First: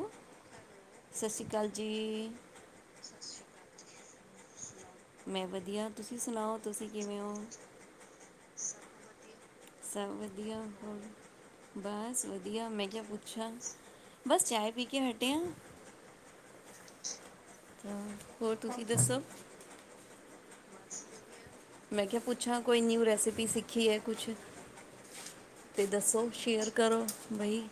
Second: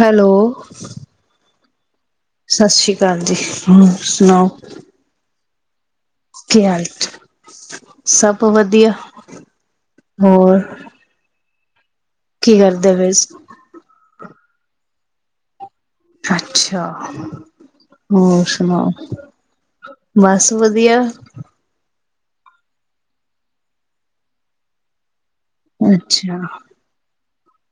Hello ਸਤਿ ਸ਼੍ਰੀ ਅਕਾਲ ਜੀ ਸਤਿ ਸ੍ਰੀ ਅਕਾਲ ਜੀ ਸੁਣਾਓ ਮੈਂ ਵਧੀਆ ਤੁਸੀਂ ਸੁਣਾਓ ਕੀ ਹਾਲ ਤੁਸੀਂ ਕਿਵੇਂ ਹੋ ਸਭ ਵਧੀਆ ਸਭ ਵਧੀਆ ਹੋਰ ਹੋਰ ਬਸ ਕੀ ਵਧੀਆ ਮੈਂ ਕਰਦੇ ਕਿਹਾ ਪਏ ਸੀ ਪੁੱਛਾਂ ਬਸ ਚਾਏ ਪੀ ਕੇ ਹਟੇ ਹਾਂ ਅੱਛਾ ਤਾਂ ਹੋਰ ਤੁਸੀਂ ਸੁਣਾਓ ਦੱਸੋ ਬਸ ਵਧੀਆ ਮੈਂ ਕਿਹਾ ਪੁੱਛਾਂ ਕੋਈ ਨਿਊ ਰੈਸਿਪੀ ਸਿੱਖੀ ਹੈ ਕੁਛ ਤੇ ਦੱਸੋ ਅੱਛਾ ਸ਼ੇਅਰ ਕਰੋ ਬਈ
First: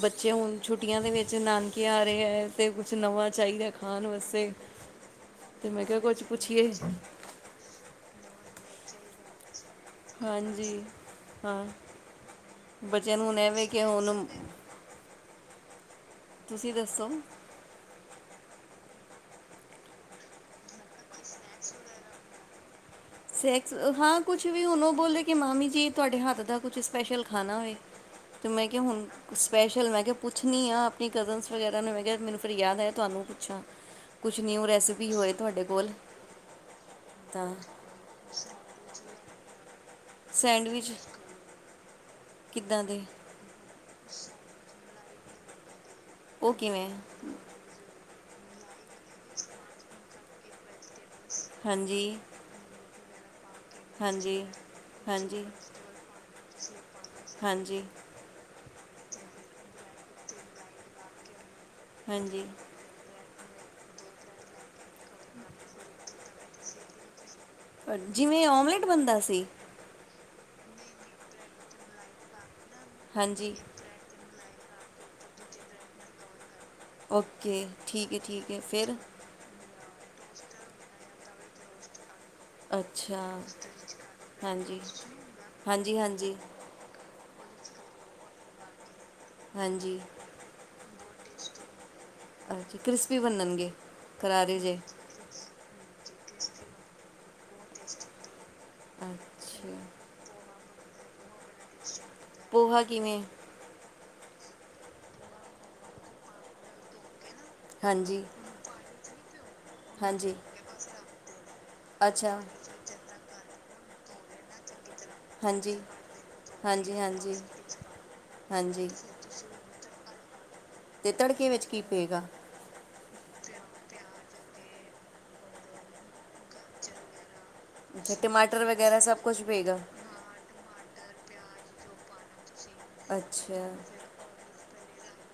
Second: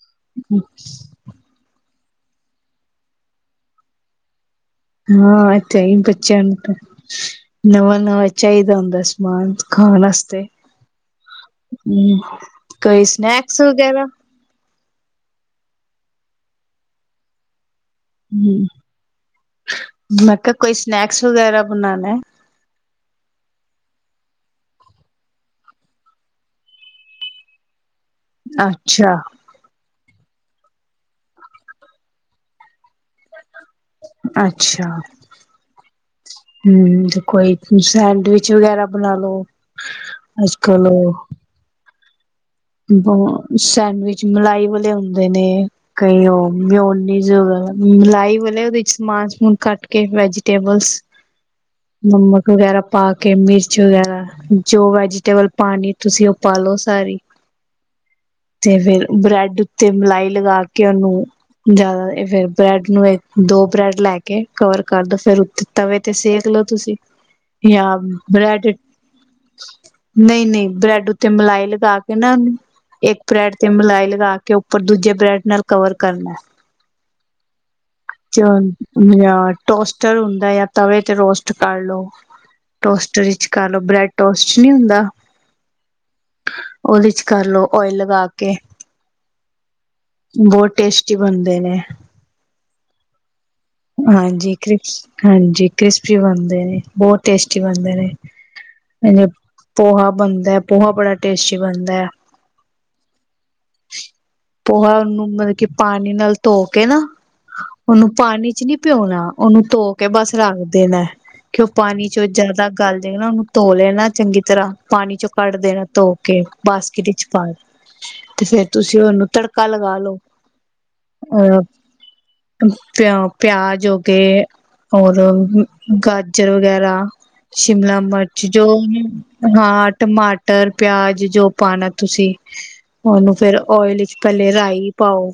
ਬੱਚੇ ਹੁਣ ਛੁੱਟੀਆਂ ਦੇ ਵਿੱਚ ਨਾਨਕੇ ਹੈ ਤੇ ਕੁਛ ਨਵਾਂ ਚਾਹੀਦਾ ਖਾਣ ਵਾਸਤੇ ਹਾਂ ਤੇ ਮੈਂ ਕਿਹਾ ਚਾਹੀਦਾ ਕੁਛ ਬੱਚਿਆ ਨੂੰ ਪੁੱਛੀਏ ਤਾਂ ਨਵ ਨਵਾਂ ਚਾਹੀਦਾ ਹੁੰਦਾ ਸਮਾਨ ਖਾਣ ਵਾਸਤੇ ਹਾਂਜੀ ਹਾਂ ਹਮ ਕੋਈ ਬੱਚਿਆਂ ਨੂੰ ਹੁਣ ਸਨੈਕਸ ਐਵੇਂ ਕਿ ਵਗੈਰਾ ਹੁਣ ਤੁਸੀਂ ਦੱਸੋ ਹ ਮੈਂ ਕਿਹਾ ਕੋਈ ਸਨੈਕਸ ਵਗੈਰਾ ਬਣਾਉਣਾ ਸਨੈਕਸ ਹਾਂ ਕੁਛ ਵੀ ਹੁਣ ਉਹ ਬੋਲਦੇ ਕਿ ਮਾਮੀ ਜੀ ਤੁਹਾਡੇ ਹੱਥ ਦਾ ਕੁਛ ਸਪੈਸ਼ਲ ਖਾਣਾ ਹੋਵੇ ਅਤੇ ਮੈਂ ਕਿਹਾ ਹੁਣ ਅੱਛਾ ਸਪੈਸ਼ਲ ਮੈਂ ਕਿਹਾ ਪੁੱਛਣੀ ਆ ਆਪਣੀ ਕਜ਼ਨਸ ਵਗੈਰਾ ਨੂੰ ਮੈਂ ਕਿਹਾ ਮੈਨੂੰ ਫਿਰ ਯਾਦ ਆਇਆ ਤੁਹਾਨੂੰ ਪੁੱਛਾਂ ਕੁਛ ਨਿਊ ਅੱਛਾ ਰੈਸਿਪੀ ਹੋਏ ਤੁਹਾਡੇ ਕੋਲ ਹਮ ਤੇ ਤਾਂ ਕੋਈ ਦੂਸਰਾ ਸੈਂਡਵਿਚ ਵਗੈਰਾ ਬਣਾ ਲੋ ਅੱਜ ਕੱਲ ਸੈਂਡਵਿਚ ਕਿੱਦਾਂ ਦੇ ਬਸ ਸੈਂਡਵਿਚ ਮਲਾਈ ਵਾਲੇ ਹੁੰਦੇ ਹੁੰਦੇ ਨੇ ਕਈ ਹੋ ਉਹ ਕਿਵੇਂ ਮੀਓਨਿਸ ਲਾਈਵ ਉਹਦੇ ਚ ਸਮਾਨ ਸਮੂਨ ਕੱਟ ਕੇ ਵੈਜੀਟੇਬਲਸ ਹਾਂਜੀ ਨਮਕ ਵਗੈਰਾ ਪਾ ਕਿਵੇ ਵਗੈਰਾ ਹਾਂਜੀ ਜੋ ਹਾਂਜੀ ਵੈਜੀਟੇਬਲ ਪਾਉਣੀ ਤੁਸੀਂ ਉਹ ਪਾ ਲਓ ਸਾਰੀ। ਹਾਂਜੀ ਤੇ ਫਿਰ ਬ੍ਰੈਡ ਉੱਤੇ ਮਲਾਈ ਲਗਾ ਕੇ ਉਹਨੂੰ। ਜ਼ਿਆਦਾ ਇਹ ਫੇਰ ਹਾਂਜੀ ਬ੍ਰੈਡ ਨੂੰ। ਦੋ ਬ੍ਰੈਡ ਲੈ ਕੇ ਕਵਰ ਕਰਦੋ ਫਿਰ ਉਤੇ ਤਵੇ ਤੇ ਸੇਕ ਲੋ ਤੁਸੀਂ। ਅ, ਜਾਂ ਜਿਵੇਂ ਬ੍ਰੈਡ। ਆਮਲੇਟ ਬੰਦਾ ਸੀ ਨਹੀਂ- ਨਹੀਂ ਬਰੈਡ ਉੱਤੇ ਮਲਾਈ ਲਗਾ ਕੇ। [unintelligible] ਇੱਕ ਹਾਂਜੀ ਬਰੈਡ ਤੇ ਮਲਾਈ ਲਗਾ ਕੇ। ਪਰ ਦੂਜੇ ਬ੍ਰੈਡ ਨਾਲ ਕਵਰ ਕਰਨਾ। ਓਕੇ ਠੀਕ ਹੈ, ਠੀਕ ਹੈ ਫਿਰ। ਟੋਸਟਰ ਹੁੰਦਾ ਆ ਤਵੇ ਤੇ ਰੋਸਟ ਕਰ ਲੋ। ਅੱਛਾ ਟੋਸਟਰ ਵਿੱਚ ਕਰ ਲੋ ਬ੍ਰੈਡ ਟੋਸਟ ਨਹੀਂ ਹਾਂਜੀ- ਹੁੰਦਾ ਹਾਂਜੀ, ਹਾਂਜੀ। ਉਹਦੇ ਚ ਕਰਲੋ ਓਇਲ ਲਗਾ ਕੇ। ਹਾਂਜੀ। ਬਹੁਤ ਟੇਸਟੀ ਬਣਦੇ ਨੇ। ਹਾਂਜੀ ਕ੍ਰਿਸਪੀ ਬਣਣਗੇ। ਹਾਂਜੀ ਕ੍ਰਿਸ- ਹਾਂਜੀ ਕ੍ਰਿਸ। ਬਣਦੇ ਨੇ ਬਹੁਤ ਟੇਸਟੀ ਬਣਦੇ ਨੇ। ਇਹੇ ਅੱਛਾ ਪੋਹਾ ਬਣਦਾ। ਪੋਹਾ ਬੜਾ ਟੇਸਟੀ ਬਣਦਾ ਹੈ। ਪੋਹਾ ਕਿਵੇਂ। ਪੋਹਾ ਉਹਨੂੰ ਮਤਲਬ ਕਿ ਪਾਣੀ ਨਾਲ ਧੋ ਕੇ ਨਾ। ਉਹਨੂੰ ਹਾਂਜੀ ਪਾਣੀ। ਨੀ ਪਿਉਣਾ ਉਹਨੂੰ ਧੋ ਕੇ ਬਸ ਹਾਂਜੀ ਰੱਖ ਦੇਣਾ ਕਿ ਉਹ ਪਾਣੀ ਚ ਅੱਛਾ ਜਿਆਦਾ ਗਲ ਦੇ ਨਾ। ਧੋ ਲੈਣਾ ਚੰਗੀ ਤਰ੍ਹਾਂ। ਪਾਣੀ ਚੋਂ ਕੱਢ ਹਾਂਜੀ ਦੇਣਾ ਧੋ ਕੇ ਹਾਂਜੀ ਬਾਸਕਿਟ ਵਿੱਚ ਹਾਂਜੀ ਪਾ ਤੇ ਫੇਰ ਹਾਂਜੀ ਤੁਸੀਂ ਉਹਨੂੰ ਤੜਕਾ ਲਗਾ ਲਓ। ਤੇ ਤੜਕੇ ਵਿੱਚ ਕੀ ਪਏਗਾ। ਪਿਆਜ। ਪਿਆਜ ਹੋ ਗੇ, ਔਰ ਗਾਜਰ ਵਗੈਰਾ। ਸ਼ਿਮਲਾ ਅੱਛਾ ਮਿਰਚ ਟਮਾਟਰ ਜੋ ਵਗੈਰਾ ਸਭ ਕੁਝ ਪਏਗਾ ਹਾਂ ਟਮਾਟਰ, ਪਿਆਜ। ਜੋ ਪਾਉਣਾ ਤੁਸੀਂ। ਉਹਨੂੰ ਫੇਰ ਅੱਛਾ ਓਇਲ ਵਿੱਚ ਪੱਲੇ ਰਾਈ। ਪਾਓ।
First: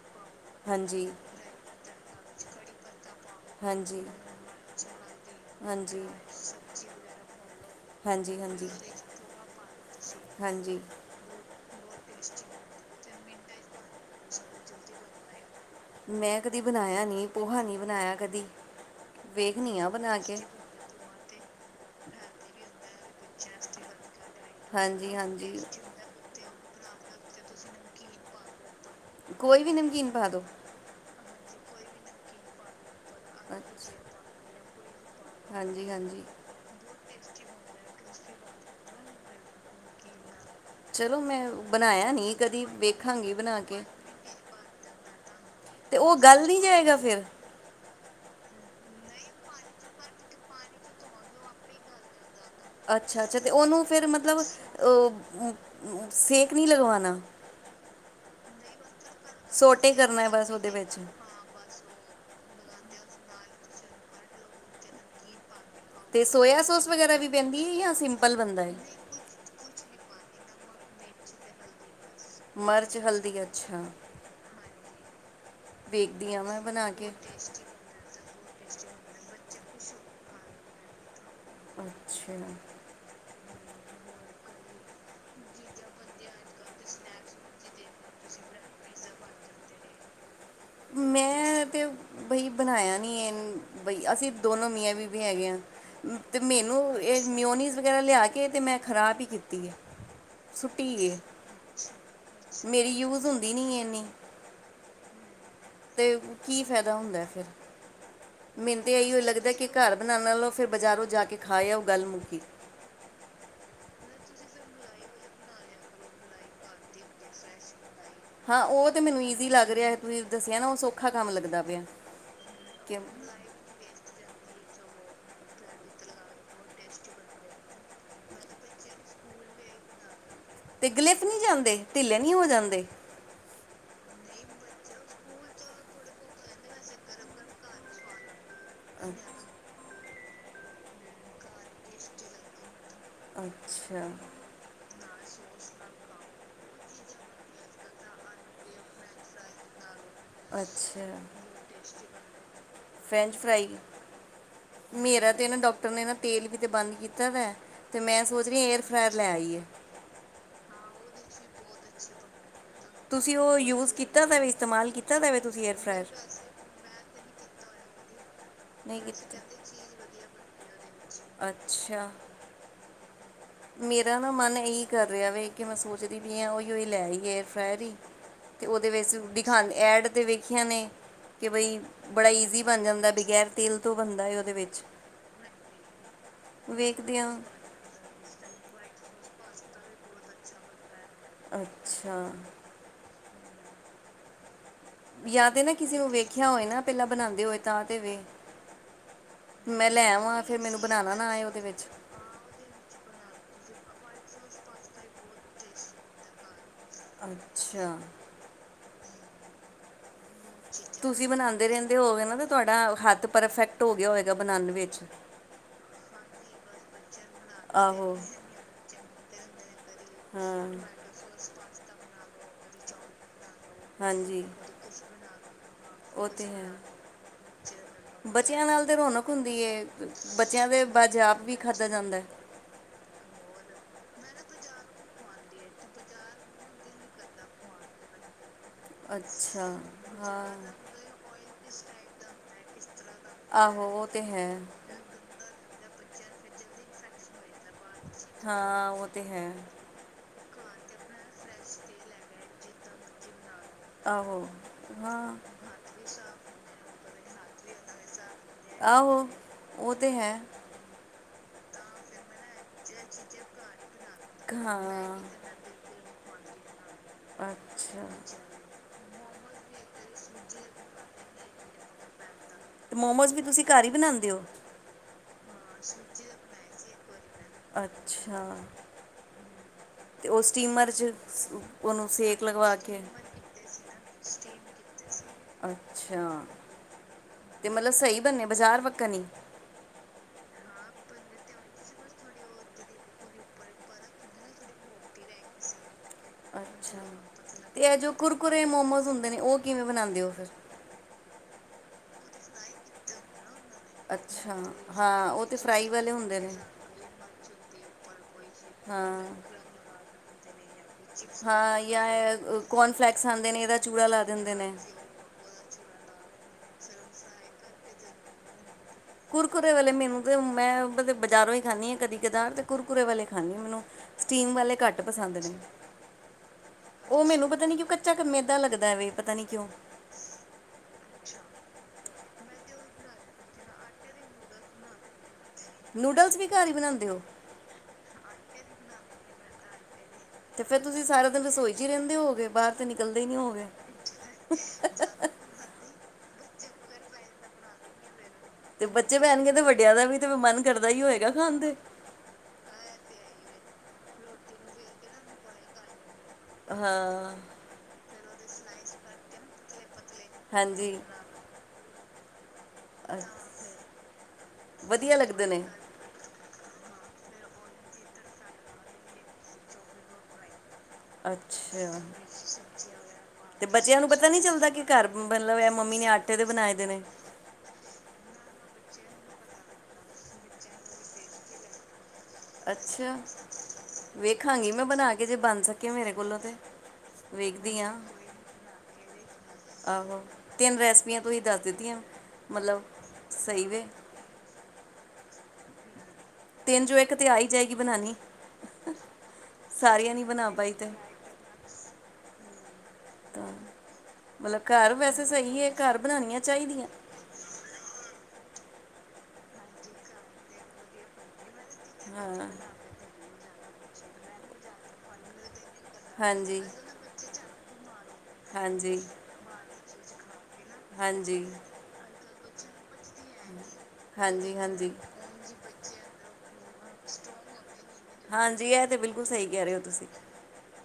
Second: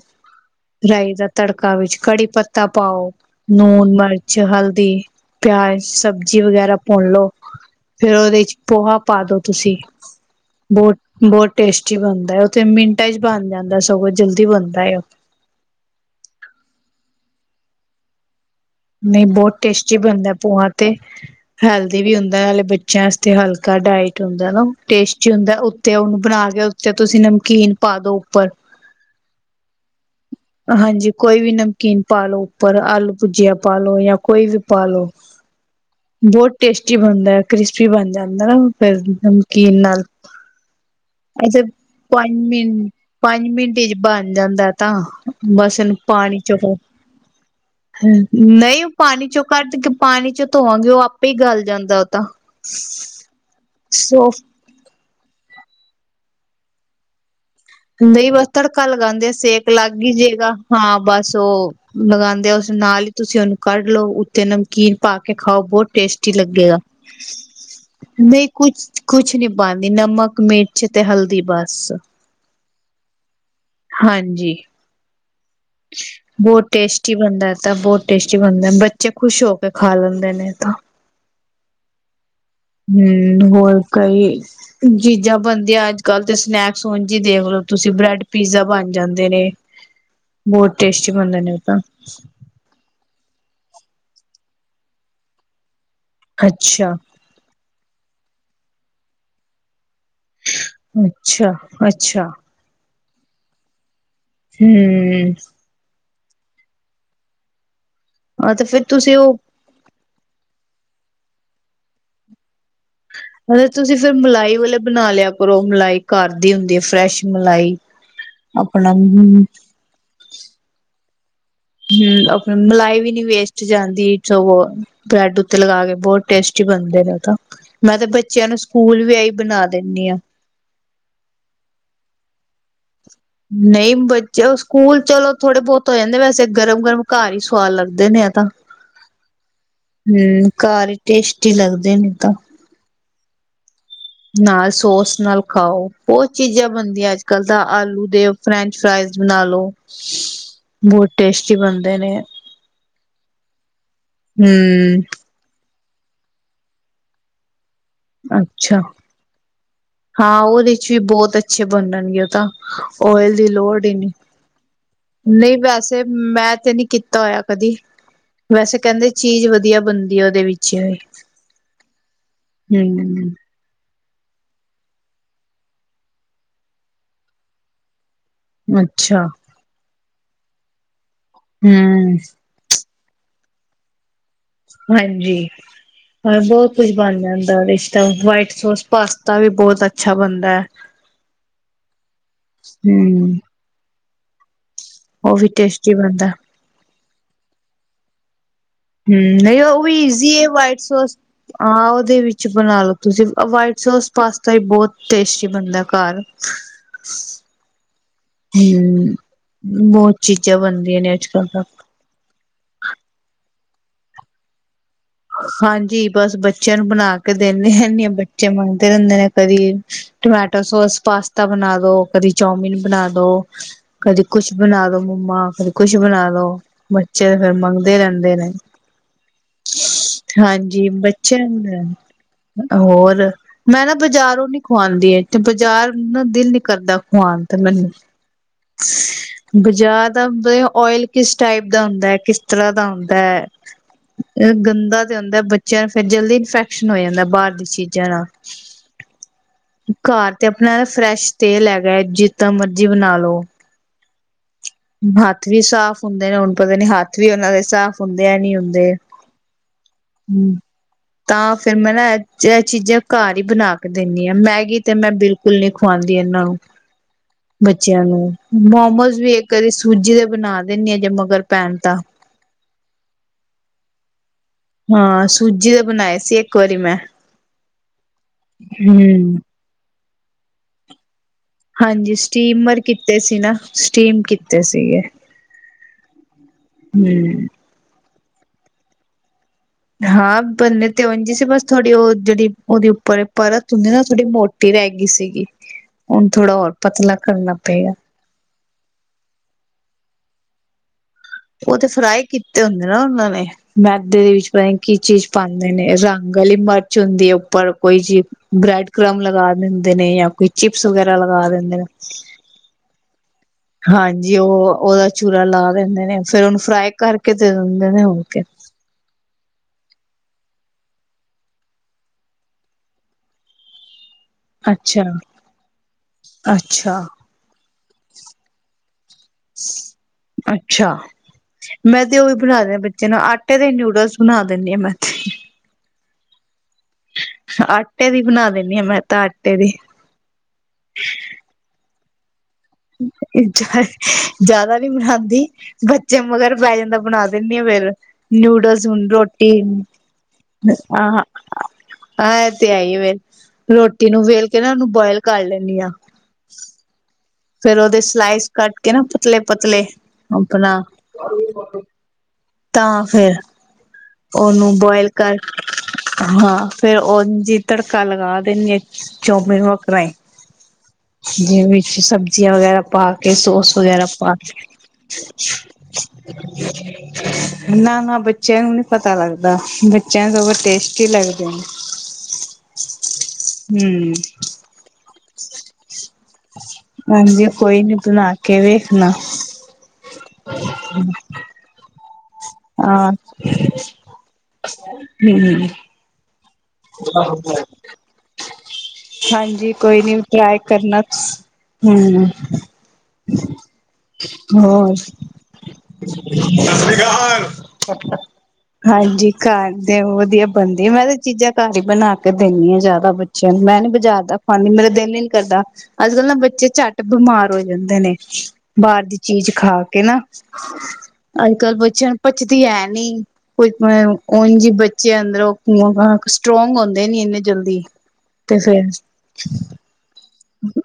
ਹਾਂਜੀ ਰਾਈ ਦਾ ਤੜਕਾ ਵਿੱਚ। ਕੜੀ ਪੱਤਾ। ਪਾਓ। ਨੂਣ, ਹਾਂਜੀ ਮਰਚ, ਹਲਦੀ, ਪਿਆਜ, ਹਾਂਜੀ ਸਬਜ਼ੀ ਵਗੈਰਾ ਭੁੰਨ ਲੋ, ਫੇਰ ਹਾਂਜੀ ਔਦੇ ਚ ਹਾਂਜੀ ਪੋਹਾ ਪਾ ਦੋ ਤੁਸੀਂ ਹਾਂਜੀ ਬਹੁਤ ਬਹੁਤ ਟੇਸਟੀ [unintelligible] ਮਿੰਟਾਂ ਚ ਬਣ ਜਾਂਦੈ ਸਗੋਂ ਜਲਦੀ ਬਣਦਾ ਏ ਔ। ਮੈਂ ਕਦੀ ਬਣਾਇਆ ਨੀ ਪੋਹਾ ਨ੍ਹੀਂ ਬਣਾਇਆ ਕਦੀ। ਨਹੀਂ ਬੌਤ ਵੇਖਨੀ ਆ ਟੇਸਟੀ ਬਣਾ ਬਣਦੈ ਕੇ ਪੋਹਾ ਤੇ। ਹੈਲਦੀ ਵੀ ਹੁੰਦੈ, ਨਾਲੇ ਬੱਚਿਆਂ ਅਸਤੇ ਹਲਕਾ ਡਾਇਟ ਹੂੰਦੈ ਨਾ, ਹਾਂਜੀ ਟੇਸਟੀ ਹੁੰਦੈ ਹਾਂਜੀ ਉੱਤੇ ਔਨੂੰ ਬਣਾ ਕੇ ਔ ਜਾਂ ਤੁਸੀਂ ਨਮਕੀਨ ਪਾ ਦੋ ਉੱਪਰ। ਕੋਈ ਵੀ ਨਮਕੀਨ ਪਾ ਦੋ। ਹਾਂਜੀ ਕੋਈ ਵੀ ਨਮਕੀਨ ਪਾ ਲੋ ਉੱਪਰ ਆਲੂ ਭੁਜੀਆ ਪਾ ਅੱਛਾ ਲਓ ਜਾਂ ਕੋਈ ਵੀ ਪਾਲੋ। ਹਾਂਜੀ ਹਾਂਜੀ ਬੌਤ ਟੇਸਟੀ ਬਣਦੈ। ਕ੍ਰਿਸਪੀ ਬਣ ਜਾਂਦੈ ਨਾ ਫੇਰ ਨਮਕੀਨ ਨਾਲ। ਚਲੋ ਮੈਂ ਅਜੇ ਬਣਾਇਆ ਨਹੀਂ ਪੰਜ ਕਦੀ ਮਿੰਟ ਵੇਖਾਂਗੀ ਪੰਜ ਬਣਾ ਮਿੰਟ ਕੇ ਚ ਬਣ ਜਾਂਦਾ ਐ ਤਾਂ। ਬਸ ਐਨੂੰ ਅਤੇ ਉਹ ਪਾਣੀ ਗਲ ਨਹੀਂ ਚੋ--ਹੂੰ। ਜਾਏਗਾ ਫਿਰ ਨਹੀਂ ਔ ਪਾਣੀ ਚੋਂ ਕੱਢ ਕੇ ਪਾਣੀ ਚੋਂ ਧੋਵਾਂਗੇ ਔ ਆਪੇ ਈ ਗੱਲ ਜਾਂਦੈ ਔ ਤਾਂ। ਅੱਛਾ ਅੱਛਾ ਤੇ ਔਨੂੰ ਫੇਰ ਸੋਫ ਮਤਲਬ ਅ ਸੇਕ ਨ੍ਹੀਂ ਲਗਵਾਣਾ। ਨਈ ਬਸ ਤੜਕਾ ਲੱਗ ਗਾਂਦੇਆ ਸੇਕ ਲੱਗ ਸੋਟੇ ਈ ਕਰਨਾ ਹੈ ਜੇਗਾ, ਬਸ ਉਹਦੇ ਹਾਂ ਵਿੱਚ ਬਸ ਔ ਲਗਾਂਦੇ ਆ ਨਾਲ ਈ ਤੁਸੀਂ ਔਨੂੰ ਕੱਢ ਲੋ ਉੱਤੇ ਨਮਕੀਨ ਪਾ ਕੇ ਖ ਖਾਓ, ਬੌਤ ਅਤੇ ਟੇਸਟੀ ਸੋਇਆ ਲੱਗੇਗਾ। ਸੋਸ ਵਗੈਰਾ ਵੀ ਪੈਂਦੀ ਹੈ ਜਾਂ ਸਿੰਪਲ ਨਈ ਬਣਦਾ ਹੈ ਕੁਛ ਕੁਛ ਨੀ ਪਾਂਦੀ ਨਮਕ ਮਿਰਚ ਤੇ ਹਲਦੀ ਬਸ। ਮਰਚ, ਹਲਦੀ ਅੱਛਾ। ਹਾਂਜੀ ਵੇਖਦੀ ਹਾਂ ਮੈਂ ਬਹੁਤ ਬਣਾ ਕੇ ਟੇਸਟੀ ਬਣਦਾ ਤੇ ਬਹੁਤ ਟੇਸਟ ਟੀ ਬਣਦਾ ਬੱਚੇ ਖੁਸ਼ ਹੋ ਕੇ ਖਾ ਲੈਂਦੇ ਨੇ ਏ ਤਾਂ ਅੱਛਾ। ਹੋਰ ਕਈ ਚੀਜ਼ਾਂ ਬਣਦੀਆਂ ਅੱਜ ਕੱਲ ਤੇ ਸਨੈਕਸ ਉਂਝ ਈ ਦੇਖਲੋ ਤੁਸੀਂ ਬ੍ਰੈਡ ਪੀਜ਼ਾ ਬਣ ਜਾਂਦੇ ਨੇ ਬਹੁਤ ਟੇਸਟੀ ਬਣਦੇ ਨੇ ਇਹ ਮੈਂ ਤਾਂ ਤੇ ਬਈ ਬਣਾਇਆ ਨਹੀਂ ਬਈ ਅਸੀਂ ਦੋਨੋ ਮੀਆਂ ਬੀਬੀ ਹੈਗੇ ਆਂ ਤੇ ਮੈਨੂੰ ਅੱਛਾ ਇਹ ਮਯੋਨੀਜ਼ ਵਗੈਰਾ ਲਿਆ ਕੇ ਤੇ ਮੈਂ ਖਰਾਬ ਈ ਕੀਤੀ ਏ। ਅੱਛਾ ਅੱਛਾ। ਮੇਰੀ ਯੂਜ਼ ਹੁੰਦੀ ਨੀ ਏਨੀ ਹਮ ਅਤੇ ਕੀ ਫਾਇਦਾ ਹੁੰਦਾ ਹੈ ਫਿਰ ਆਹ ਫਿਰ ਮੈਨੂੰ ਤੇ ਤੁਸੀਂ ਇਹੀਓ ਉਹ ਲੱਗਦਾ ਕਿ ਘਰ ਬਣਾਉਣ ਨਾਲੋ ਫਿਰ ਬਾਜ਼ਾਰੋਂ ਜਾ ਕੇ ਖਾਇਓ ਗੱਲ ਮੁਕੀ ਹ ਤੁਸੀਂ ਫਿਰ ਮਲਾਈ ਵਾਲੇ ਬਣਾ ਲਿਆ ਕਰੋ ਮਲਾਈ ਘਰ ਦੀ ਹੁੰਦੀ ਹੈ ਫਰੈਸ਼ ਮਲਾਈ ਹਾਂ ਉਹ ਆਪਣਾ ਤੇ ਮੈਨੂੰ ਈਜ਼ੀ ਲੱਗ ਰਿਹਾ ਤੁਸੀਂ ਦੱਸਿਆ ਨਾ ਉਹ ਾ ਕੰਮੱ [unintelligible] ਹਮ ਆਪਣੀ ਮਲਾਈ ਵੀ ਨੀ ਵੇਸਟ ਜਾਂਦੀ ਸ ਬ੍ਰੈਡ ਉੱਤੇ ਲਗਾ ਕੇ ਬਹੁਤ ਟੇਸਟੀ ਬਣਦੇ ਨੇ ਉਹ ਤਾਂ ਮੈਂ ਤੇ ਬੱਚਿਆਂ ਨੂੰ ਸਕੂਲ ਵੀ ਆਹੀ ਬਣਾ ਦਿੰਦੀ ਹਾਂ ਤੇ ਗਲਿਫ ਨਹੀਂ ਜਾਂਦੇ ਧੀਲੇ ਨੀ ਹੋ ਜਾਂਦੇ ਨਹੀਂ ਬੱਚੇ ਉਹ ਸਕੂਲ ਚਲੋ ਥੋੜੇ ਬਹੁਤ ਹੋ ਜਾਂਦੇ ਵੈਸੇ ਗਰਮ ਗਰਮ ਘਰ ਹੀ ਸਵਾਦ ਲੱਗਦੇ ਨੇ ਆ ਤਾਂ ਅਹ ਹਮ ਘਰ ਹੀ ਟੇਸਟੀ ਲੱਗਦੇ ਨੇ ਤਾਂ ਅੱਛਾ ਨਾਲ ਸੋਸ ਨਾਲ ਖਾਓ ਬਹੁਤ ਚੀਜ਼ਾਂ ਬਣਦੀਆਂ ਅੱਜ ਕੱਲ ਤਾਂ ਆਲੂ ਦੇ ਫਰੈਂਚ ਫਰਾਈਜ਼ ਬਣਾ ਲੋ ਅੱਛਾ ਬਹੁਤ ਟੇਸਟੀ ਬਣਦੇ ਨੇ ਫਰੈਂਚ ਫਰਾਈ ਹੂੰ ਮੇਰਾ ਤੇ ਨਾ ਡਾਕਟਰ ਨੇ ਨਾ ਤੇਲ ਵੀ ਤੇ ਬੰਦ ਕੀਤਾ ਵਾ ਅੱਛਾ ਹਾਂ ਉਹਦੇ ਚ ਵੀ ਬਹੁਤ ਅੱਛੇ ਬਣਦਾ [unintelligible] ਣ ਗਿਆ ਤਾਂ ਓਇਲ ਤੁਸੀਂ ਦੀ ਉਹ ਲੋੜ ਹੀ ਯੂਜ਼ ਨਹੀਂ ਕੀਤਾ ਤਾਂ ਵੇ ਇਸਤੇਮਾਲ ਕੀਤਾ ਤਾਂ ਵੇ ਨਹੀਂ ਤੁਸੀਂ ਵੈਸੇ ਫਰਾਇਰ ਮੈਂ ਤੇ ਨਹੀਂ ਕੀਤਾ ਹੋਇਆ ਕਦੀ ਵੈਸੇ ਨਹੀਂ ਕਹਿੰਦੇ ਕੀਤਾ ਚੀਜ਼ ਵਧੀਆ ਬਣਦੀ ਆ ਉਹਦੇ ਵਿੱਚ ਹ ਅੱਛਾ ਮੇਰਾ ਨਾ ਮਨ ਇਹੀ ਕਰ ਰਿਹਾ ਕਿ ਮੈਂ ਸੋਚਦੀ ਹੀ ਹਾਂ ਵੀ ਉਹੀ ਲੈ ਆਈਏ ਏਅਰ ਫਰਾਇਰ ਹੀ ਤੇ ਉਹਦੇ ਵਿੱਚ ਅੱਛਾ ਦਿਖਾ ਐਡ ਤੇ ਵੇਖੀਆਂ ਨੇ ਕਿ ਬਈ ਹਮ ਬੜਾ ਈਜ਼ੀ ਬਣ ਜਾਂਦਾ [unintelligible] [unintelligible] ਤੋਂ ਬੰਦਾ ਹੈ ਉਹਦੇ ਵਿੱਚ ਹਾਂਜੀ ਹੋਰ ਬਹੁਤ ਕੁਝ ਵੇਖਦੇ ਬਣ ਹਾਂ ਜਾਂਦਾ ਪਿਸਤਾ ਵਾਈਟ ਸੋਸ ਪਾਸਤਾ ਤਾ ਵੀ ਬਹੁਤ ਅੱਛਾ ਬਣਦਾ ਹੈ ਅੱਛਾ ਹਮ ਉਹ ਵੀ ਜਾਂ ਤੇ ਨਾ ਟੇਸਟੀ ਕਿਸੇ ਨੂੰ ਬਣਦਾ ਵੇਖਿਆ ਹੋਏ ਨਾ ਪਹਿਲਾਂ ਬਣਾਉਂਦੇ ਹੋਏ ਤਾਂ ਤੇ ਵੇ ਹਮ ਨਹੀਂ ਉਹ ਮੈਂ ਵੀ ਲੈ ਆਵਾਂ ਈਜ਼ੀ ਫਿਰ ਵਾਈਟ ਮੈਨੂੰ ਬਣਾਉਣਾ ਸੋਸ ਨਾ ਆਏ ਉਹਦੇ ਵਿੱਚ ਆ ਉਹਦੇ ਵਿੱਚ ਬਣਾ ਲੋ ਤੁਸੀਂ ਵੀ ਸੋਸ ਪਾਸਤਾ ਹੀ ਬਹੁਤ ਟੇਸਟੀ ਬਣਦਾ ਘਰ ਅੱਛਾ ਹਮ ਬਹੁਤ ਚੀਜ਼ਾਂ ਬਣਦੀਆਂ ਨੇ ਅੱਜ ਤੁਸੀਂ ਕੱਲ ਤਾਂ ਬਣਾਉਦੇ ਰਹਿੰਦੇ ਹੋ ਗੇ ਨਾ ਤੁਹਾਡਾ ਹੱਥ ਪਰਫੈਕਟ ਟ ਹੋ ਗਿਆ ਹੋਏਗਾ ਬਣਾਉਣ ਵਿੱਚ ਹਾਂਜੀ ਬਸ ਬੱਚਿਆਂ ਨੂੰ ਬਣਾ ਕੇ ਦਿੰਦੇ ਰਹਿੰਦੀ ਆਹੋ ਬੱਚੇ ਮੰਗਦੇ ਰਹਿੰਦੇ ਨੇ ਕਦੀ ਟਮੈਟੋ ਹਾਂ ਸੋਸ ਪਾਸਤਾ ਬਣਾ ਦੋ ਕਦੀ ਚੌਮਿਨ ਬਣਾ ਦੋ ਕਦੇ ਹਾਂਜੀ ਕੁਛ ਬਣਾ ਦੋ ਮੰਮਾ ਕਦੇ ਕੁਛ ਬਣਾ ਉਹ ਤੇ ਦੋ ਹੈ ਬੱਚੇ ਤੇ ਫੇਰ ਮੰਗਦੇ ਰਹਿੰਦੇ ਨੇ ਬੱਚਿਆਂ ਨਾਲ ਤੇ ਰੌਣਕ ਹੁੰਦੀ ਏ ਬੱਚਿਆਂ ਦੇ ਹਾਂਜੀ ਬਾਜ ਆਪ ਬੱਚਿਆਂ ਵੀ ਖਾਧਾ ਜਾਂਦਾ ਹੈ। ਨੂੰ ਹੋਰ ਮੈਂ ਨਾ ਬਾਜ਼ਾਰੋਂ ਨੀ ਖਵਾਂਦੀ ਹੈ ਤੇ ਬਾਜ਼ਾਰ ਨਾ ਦਿਲ ਨੀ ਕਰਦਾ ਖਵਾਉਣ ਤੇ ਮੈਨੂੰ ਅੱਛਾ ਬਾਜਾਰ ਦਾ ਹੁੰਦਾ ਹਾਂ ਓਇਲ ਕਿਸ ਟਾਈਪ ਦਾ ਹੁੰਦਾ ਕਿਸ [unintelligible] ਆਹੋ ਉਹ ਤੇ ਹੈ ਗੰਦਾ ਤੇ ਹੁੰਦਾ ਬੱਚਿਆਂ ਫਿਰ ਜਲਦੀ ਇਨਫੈਕਸ਼ਨ ਹੋ ਜਾਂਦਾ ਬਾਹਰ ਚੀਜ਼ਾਂ ਨਾਲ ਹਾਂ ਉਹ ਤੇ ਹੈ ਘਰ ਤੇ ਆਪਣਾ ਫਰੈਸ਼ ਤੇਲ ਹੈਗਾ ਜਿੱਦਾਂ ਮਰਜੀ ਬਣਾ ਲੋ ਆਹੋ ਹਾਂ ਹੱਥ ਵੀ ਸਾਫ਼ ਹੁੰਦੇ ਨੇ ਹੁਣ ਪਤਾ ਨੀ ਹੱਥ ਵੀ ਉਹਨਾਂ ਦੇ ਸਾਫ਼ ਹੁੰਦੇ ਦੇ ਨੀ ਹੁੰਦੇ ਆਹੋ ਉਹ ਤਾਂ ਹੈ ਹੂੰ ਤਾਂ ਫਿਰ ਮੈਂ ਨਾ ਇਹ ਚੀਜ਼ਾਂ ਘਰ ਹੀ ਬਣਾ ਕੇ ਦਿੰਦੀ ਹਾਂ ਮੈਗੀ ਤੇ ਮੈਂ ਹਾਂ ਬਿਲਕੁਲ ਨੀ ਖਵਾਉਂਦੀ ਇਹਨਾਂ ਨੂੰ ਬਣਾਉਂਦੀ ਬੱਚਿਆਂ ਅੱਛਾ ਨੂੰ ਮੋਮੋਸ ਵੀ ਇੱਕ ਕਦੀ ਸੂਜੀ ਦੇ ਬਣਾ ਦਿੰਦੀ ਹਾਂ ਜੇ ਮਗਰ ਪੈਣ ਤਾਂ ਤੇ ਮੋਮੋਜ਼ ਵੀ ਤੁਸੀਂ ਘਰ ਹੀ ਬਣਾਉਦੇ ਹਾਂ ਸੂਜੀ ਦੇ ਬਣਾਏ ਸੀ ਇੱਕ ਵਾਰੀ ਮੈਂ ਅੱਛਾ ਹਮ ਅਤੇ ਉਹ ਸਟੀਮਰ 'ਚ ਉਹਨੂੰ ਹਾਂਜੀ ਸੇਕ ਲਗਵਾ ਸਟੀਮਰ ਕੇ ਕੀਤੇ ਸੀ ਨਾ ਸਟੀਮ ਕੀਤੇ ਸੀਗੇ ਅੱਛਾ ਤੇ ਮਤਲਬ ਸਹੀ ਹਮ ਬਾਜ਼ਾਰ ਵਰਗਾ ਨਹੀਂ ਹਾਂ ਬੰਨੇ ਤੇ ਉੰਝ ਸੀ ਬਸ ਥੋੜੀ ਉਹ ਜਿਹੜੀ ਉਹਦੀ ਉੱਪਰ ਪਰਤ ਹੁੰਦੀ ਨਾ ਥੋੜੀ ਮੋਟੀ ਰਹਿ ਗਈ ਸੀਗੀ ਹੁਣ ਥੋੜਾ ਹੋਰ ਅੱਛਾ ਪਤਾ ਲੱਗ ਤੇ ਇਹ ਜੋ ਕੁਰਕੁਰੇ ਮੋਮੋਸ ਹੁੰਦੇ ਨੇ, ਉਹ ਕਿਵੇਂ ਬਣਾਉਂਦੇ ਹੋ ਫਿਰ। ਉਹ ਤੇ ਫਰਾਈ ਕੀਤੇ ਹੁੰਦੇ ਨਾ ਉਹਨਾਂ ਨੇ। ਮੈਦੇ ਦੇ ਵਿੱਚ ਅੱਛਾ ਪਤਾ ਕੀ ਚੀਜ਼ ਹਾਂ ਉਹ ਤੇ ਪਾਉਂਦੇ ਨੇ ਫਰਾਈ ਵਾਲੇ ਰੰਗ ਹੁੰਦੇ ਵਾਲੀ ਨੇ ਮਿਰਚ ਹੁੰਦੀ ਹੈ। ਉੱਪਰ ਕੋਈ ਜੀ ਬ੍ਰੈਡ ਕ੍ਰਮ ਹਾਂ ਲਗਾ ਦਿੰਦੇ ਨੇ ਜਾਂ ਕੋਈ ਚਿਪਸ ਵਗੈਰਾ ਲਗਾ ਦਿੰਦੇ ਹਾਂ ਨੇ। ਜਾਂ ਇਹ ਕੌਰਨਫਲੈਕਸ ਆਉਂਦੇ ਨੇ ਇਹਦਾ ਚੂੜਾ ਲਾ ਹਾਂਜੀ ਉਹ ਦਿੰਦੇ ਨੇ ਉਹਦਾ ਚੂਰਾ ਲਾ ਦਿੰਦੇ ਨੇ ਫੇਿਰ ਉਹਨੂੰ। ਫਰਾਈ ਕਰਕੇ ਦੇ ਦਿੰਦੇ ਨੇ ਹੋਰ ਕਿਆ। ਕੁਰਕੁਰੇ ਵਾਲੇ ਮੈਨੂੰ ਤੇ ਮੈਂ ਬਾਜ਼ਾਰੋਂ ਹੀ ਖਾਂਦੀ ਆ ਕਦੀ ਕਦਾਰ ਤੇ ਕੁਰਕੁੁਰੇ ਵਾਲੇ ਖਾਂਦੀ ਮੈਨੂੰ। ਸਟੀਮ ਵਾਲੇ ਘੱਟ ਅੱਛਾ ਪਸੰਦ ਨੇ। ਅੱਛਾ ਉਹ ਮੈਨੂੰ ਪਤਾ ਨੀ ਕਿ ਕੱਚਾ ਮੈਦਾ ਲੱਗਦਾ ਪਤਾ ਨੀ ਕਿਉਂ। ਅੱਛਾ ਜਿਨੂੰ ਆਟੇ ਦੇ ਨੂਡਲਸ ਬਣਾ ਦਿੰਦੀ ਆ ਮੈ ਤੇ ਨੂਡਲਸ ਵੀ ਘਰ ਹੀ ਬਣਾਉਂਦੇ ਹੋ। ਆਟੇ ਦੀ ਬਣਾ ਦੇਂਦੀ ਆ। ਮੈਂ ਤਾਂ ਆਟੇ ਦੀ ਤੇ ਫੇਰ ਤੁਸੀਂ ਸਾਰਾ ਦਿਨ ਰਸੋਈ। ਜੀ ਰਹਿੰਦੇ ਹੋ ਗਏ। ਜਿਆਦਾ ਨੀ ਬਣਾਉਂਦੀ ਬੱਚੇ ਮਗਰ। ਪੈ ਜਾਂਦਾ ਬਣਾ ਦਿੰਦੀ ਆ ਫੇਰ। ਤੇ ਨੂਡਲਸ ਹੁਣ ਬੱਚੇ ਰੋਟੀ ਬਹਿਣਗੇ ਤੇ ਵੱਡਿਆਂ ਦਾ ਵੀ ਤੇ ਮਨ ਕਰਦਾ ਹੀ ਆ ਹੋਏਗਾ ਖਾਣ ਦੇ ਆਹ ਇਹ ਤੇ ਆਈ ਵ ਰੋ। ਰੋਟੀ ਨੂੰ ਵੇਲ ਕੇ ਨਾ ਉਹਨੂੰ ਬੋਇਲ ਕਰ ਲੈਂਦੀ ਆਾਂ। ਹਾਂ। ਫੇਰ ਉਹਦੇ ਸਲਾਈਸ ਕੱਟ ਕੇ ਨਾ ਪਤਲੇ ਪਤਲੇ ਅਪਨਾ। ਹਾਂਜੀ ਤਾਂ ਅ- ਫਿਰ। ਉਹਨੂੰ ਬੋਆਇਲ ਵਧੀਆ ਕਰ ਲੱਗਦੇ ਨੇ ਹਾਂ। ਫਿਰ ਉਂਜ ਹੀ ਤੜਕਾ ਲਗਾ ਦਿੰਦੀ ਹ [unintelligible] ਜਿਵੇ ਵਿੱਚ ਅੱਛਾ ਸਬਜ਼ੀਆਂ ਵਗੈਰਾ ਪਾ ਕੇ ਤੇ ਸੋਸ ਬੱਚਿਆਂ ਵਗੈਰਾ ਨੂੰ ਪਤਾ ਪਾ ਨਹੀਂ ਕੇ। ਚੱਲਦਾ ਕਿ ਘਰ ਮਤਲਬ ਇਹ ਮੰਮੀ ਨੇ ਆਟੇ ਦੇ ਬਣਾਏ ਦੇ ਨੇ ਨਾ- ਨਾ ਬੱਚਿਆਂ ਨੂੰ ਨੀ ਪਤਾ ਲੱਗਦਾ ਬੱਚਿਆਂ ਨੂੰ ਬਹੁਤ ਟੇਸਟੀ ਲੱਗਦੇ ਨੇ। ਅੱਛਾ ਹੂੰ ਵੇਖਾਂਗੀ ਮੈਂ ਬਣਾ ਕੇ। ਜੇ ਬਣ ਸਕੇਏ ਮੇਰੇ। ਕੋਲੋਂ ਤੇ ਹਾਂਜੀ ਵੇਖਦੀ ਕੋਈ ਹਾਂ ਨੀ ਬਣਾ ਕੇ ਵੇਖਣਾ। ਆਹੋ ਤਿੰਨ ਰੈਸਪੀਆਂ ਤੁਸੀਂ ਦੱਸ ਦਿੱਤੀਆਂ। ਮਤਲਬ ਹਾਂ। ਸਹੀ ਵੇ ਹਮ-ਹਮ। ਤਿੰਨ ਜੋ ਇੱਕ ਤੇ ਆ ਹੀ ਜਾਏਗੀ ਬਣਾਉਣੀ ਹਾਂਜੀ ਕੋਈ ਸਾਰੀਆਂ ਨੀ ਨਹੀਂ ਬਣਾ ਟਰਾਈ ਪਾਈ ਤੇ ਕਰਨਾ ਹਮ ਤਾਂ ਮਤਲਬ ਹੋਰ। ਘਰ ਵੈਸੇ ਸਹੀ ਹੈ ਘਰ ਬਣਾਉਣੀਆਂ ਸਤਿ ਚਾਹੀਦੀਆਂ ਸ੍ਰੀ ਅਕਾਲ ਹਾਂਜੀ ਖਾਂਦੇ ਵਧੀਆ ਬਣਦੀ ਮੈਂ ਤਾਂ ਚੀਜ਼ਾਂ। ਘਰ ਹੀ ਬਣਾ ਕੇ ਦਿੰਨੀ ਹਾਂ ਜਿਆਦਾ ਬੱਚੇ। ਮੈਂ ਨੀ ਬਾਜ਼ਾਰ ਦਾ ਪਾਂਦੀ ਮੇਰਾ ਦਿਲ ਨੀ ਕਰਦਾ। ਅੱਜ ਕੱਲ ਨਾ ਹਾਂਜੀ ਬੱਚੇ ਝੱਟ ਬਿਮਾਰ ਹੋ ਜਾਂਦੇ ਨੇ, ਹਾਂਜੀ ਬਾਹਰ ਦੀ ਚੀਜ਼ ਖਾ ਕੇ ਨਾ ਹਾਂਜੀ ਅੱਜ ਕੱਲ ਬੱਚਿਆਂ ਨੂੰ, ਪੱਚਦੀ ਹੈ। ਨਹੀ ਕੁਝ ਉਂਜ ਹਾਂਜੀ ਬੱਚੇ ਅੰਦਰੋਂ ਸਟਰੋਂਗ ਹੁੰਦੇ ਨੀ ਇੰਨੇ ਜਲਦੀ ਹਾਂਜੀ ਤੇ ਹਾਂਜੀ ਫਿਰ, ਇਹ ਬਿਲਕੁਲ ਸਹੀ ਕਹਿ ਰਹੇ ਹੋ ਤੁਸੀਂ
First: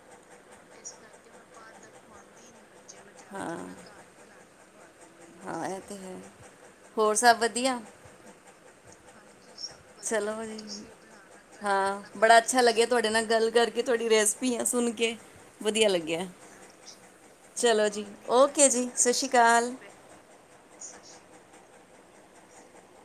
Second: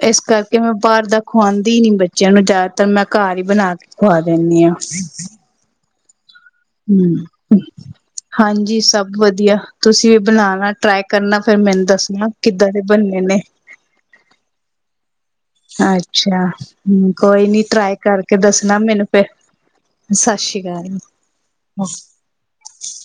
ਇਸ ਕਰਕੇ ਮੈਂ ਬਾਹਰ ਦਾ ਖਵਾਂਉਦੀ ਹੀ ਨੀ ਬੱਚਿਆਂ ਨੂੰ ਜਿਆਦਾ ਤੇ ਮੈਂ ਘਰ ਹੀ ਹਾਂ ਬਣਾ ਕੇ ਖਵਾ ਦਿੰਦੀ ਹਾਂ। [unintelligible] ਹਾਂ। ਹੁ ਹਮ, ਹਾਂਜੀ ਜੀ ਸਭ ਵਧੀਆ। ਤੁਸੀਂ ਵੀ ਚਲੋ ਜੀ ਬਣਾਣਾ ਟਰਾਈ ਕਰਨਾ ਫੇਰ ਮੈਨੂੰ ਹਾਂ ਦੱਸਣਾ ਬੜਾ ਅੱਛਾ ਕਿੱਦਾਂ ਦੇ ਲੱਗਿਆ ਤੁਹਾਡੇ ਬੰਨੇ ਨਾਲ ਨੇ। ਗੱਲ ਕਰਕੇ ਤੁਹਾਡੀ ਰੈਸਪੀਆਂ ਸੁਣ ਕੇ, ਵਧੀਆ ਲੱਗਿਆ ਅੱਛਾ ਹੁ ਕੋਈ ਨੀ ਚਲੋ ਟਰਾਈ ਜੀ ਕਰਕੇ ਓਕੇ ਦੱਸਣਾ ਜੀ ਮੈਨੂੰ ਸਤਿ ਫੇਰ ਸ਼੍ਰੀ ਅਕਾਲ ਸਤਿ ਸ਼੍ਰੀ ਅਕਾਲ। [unintelligible]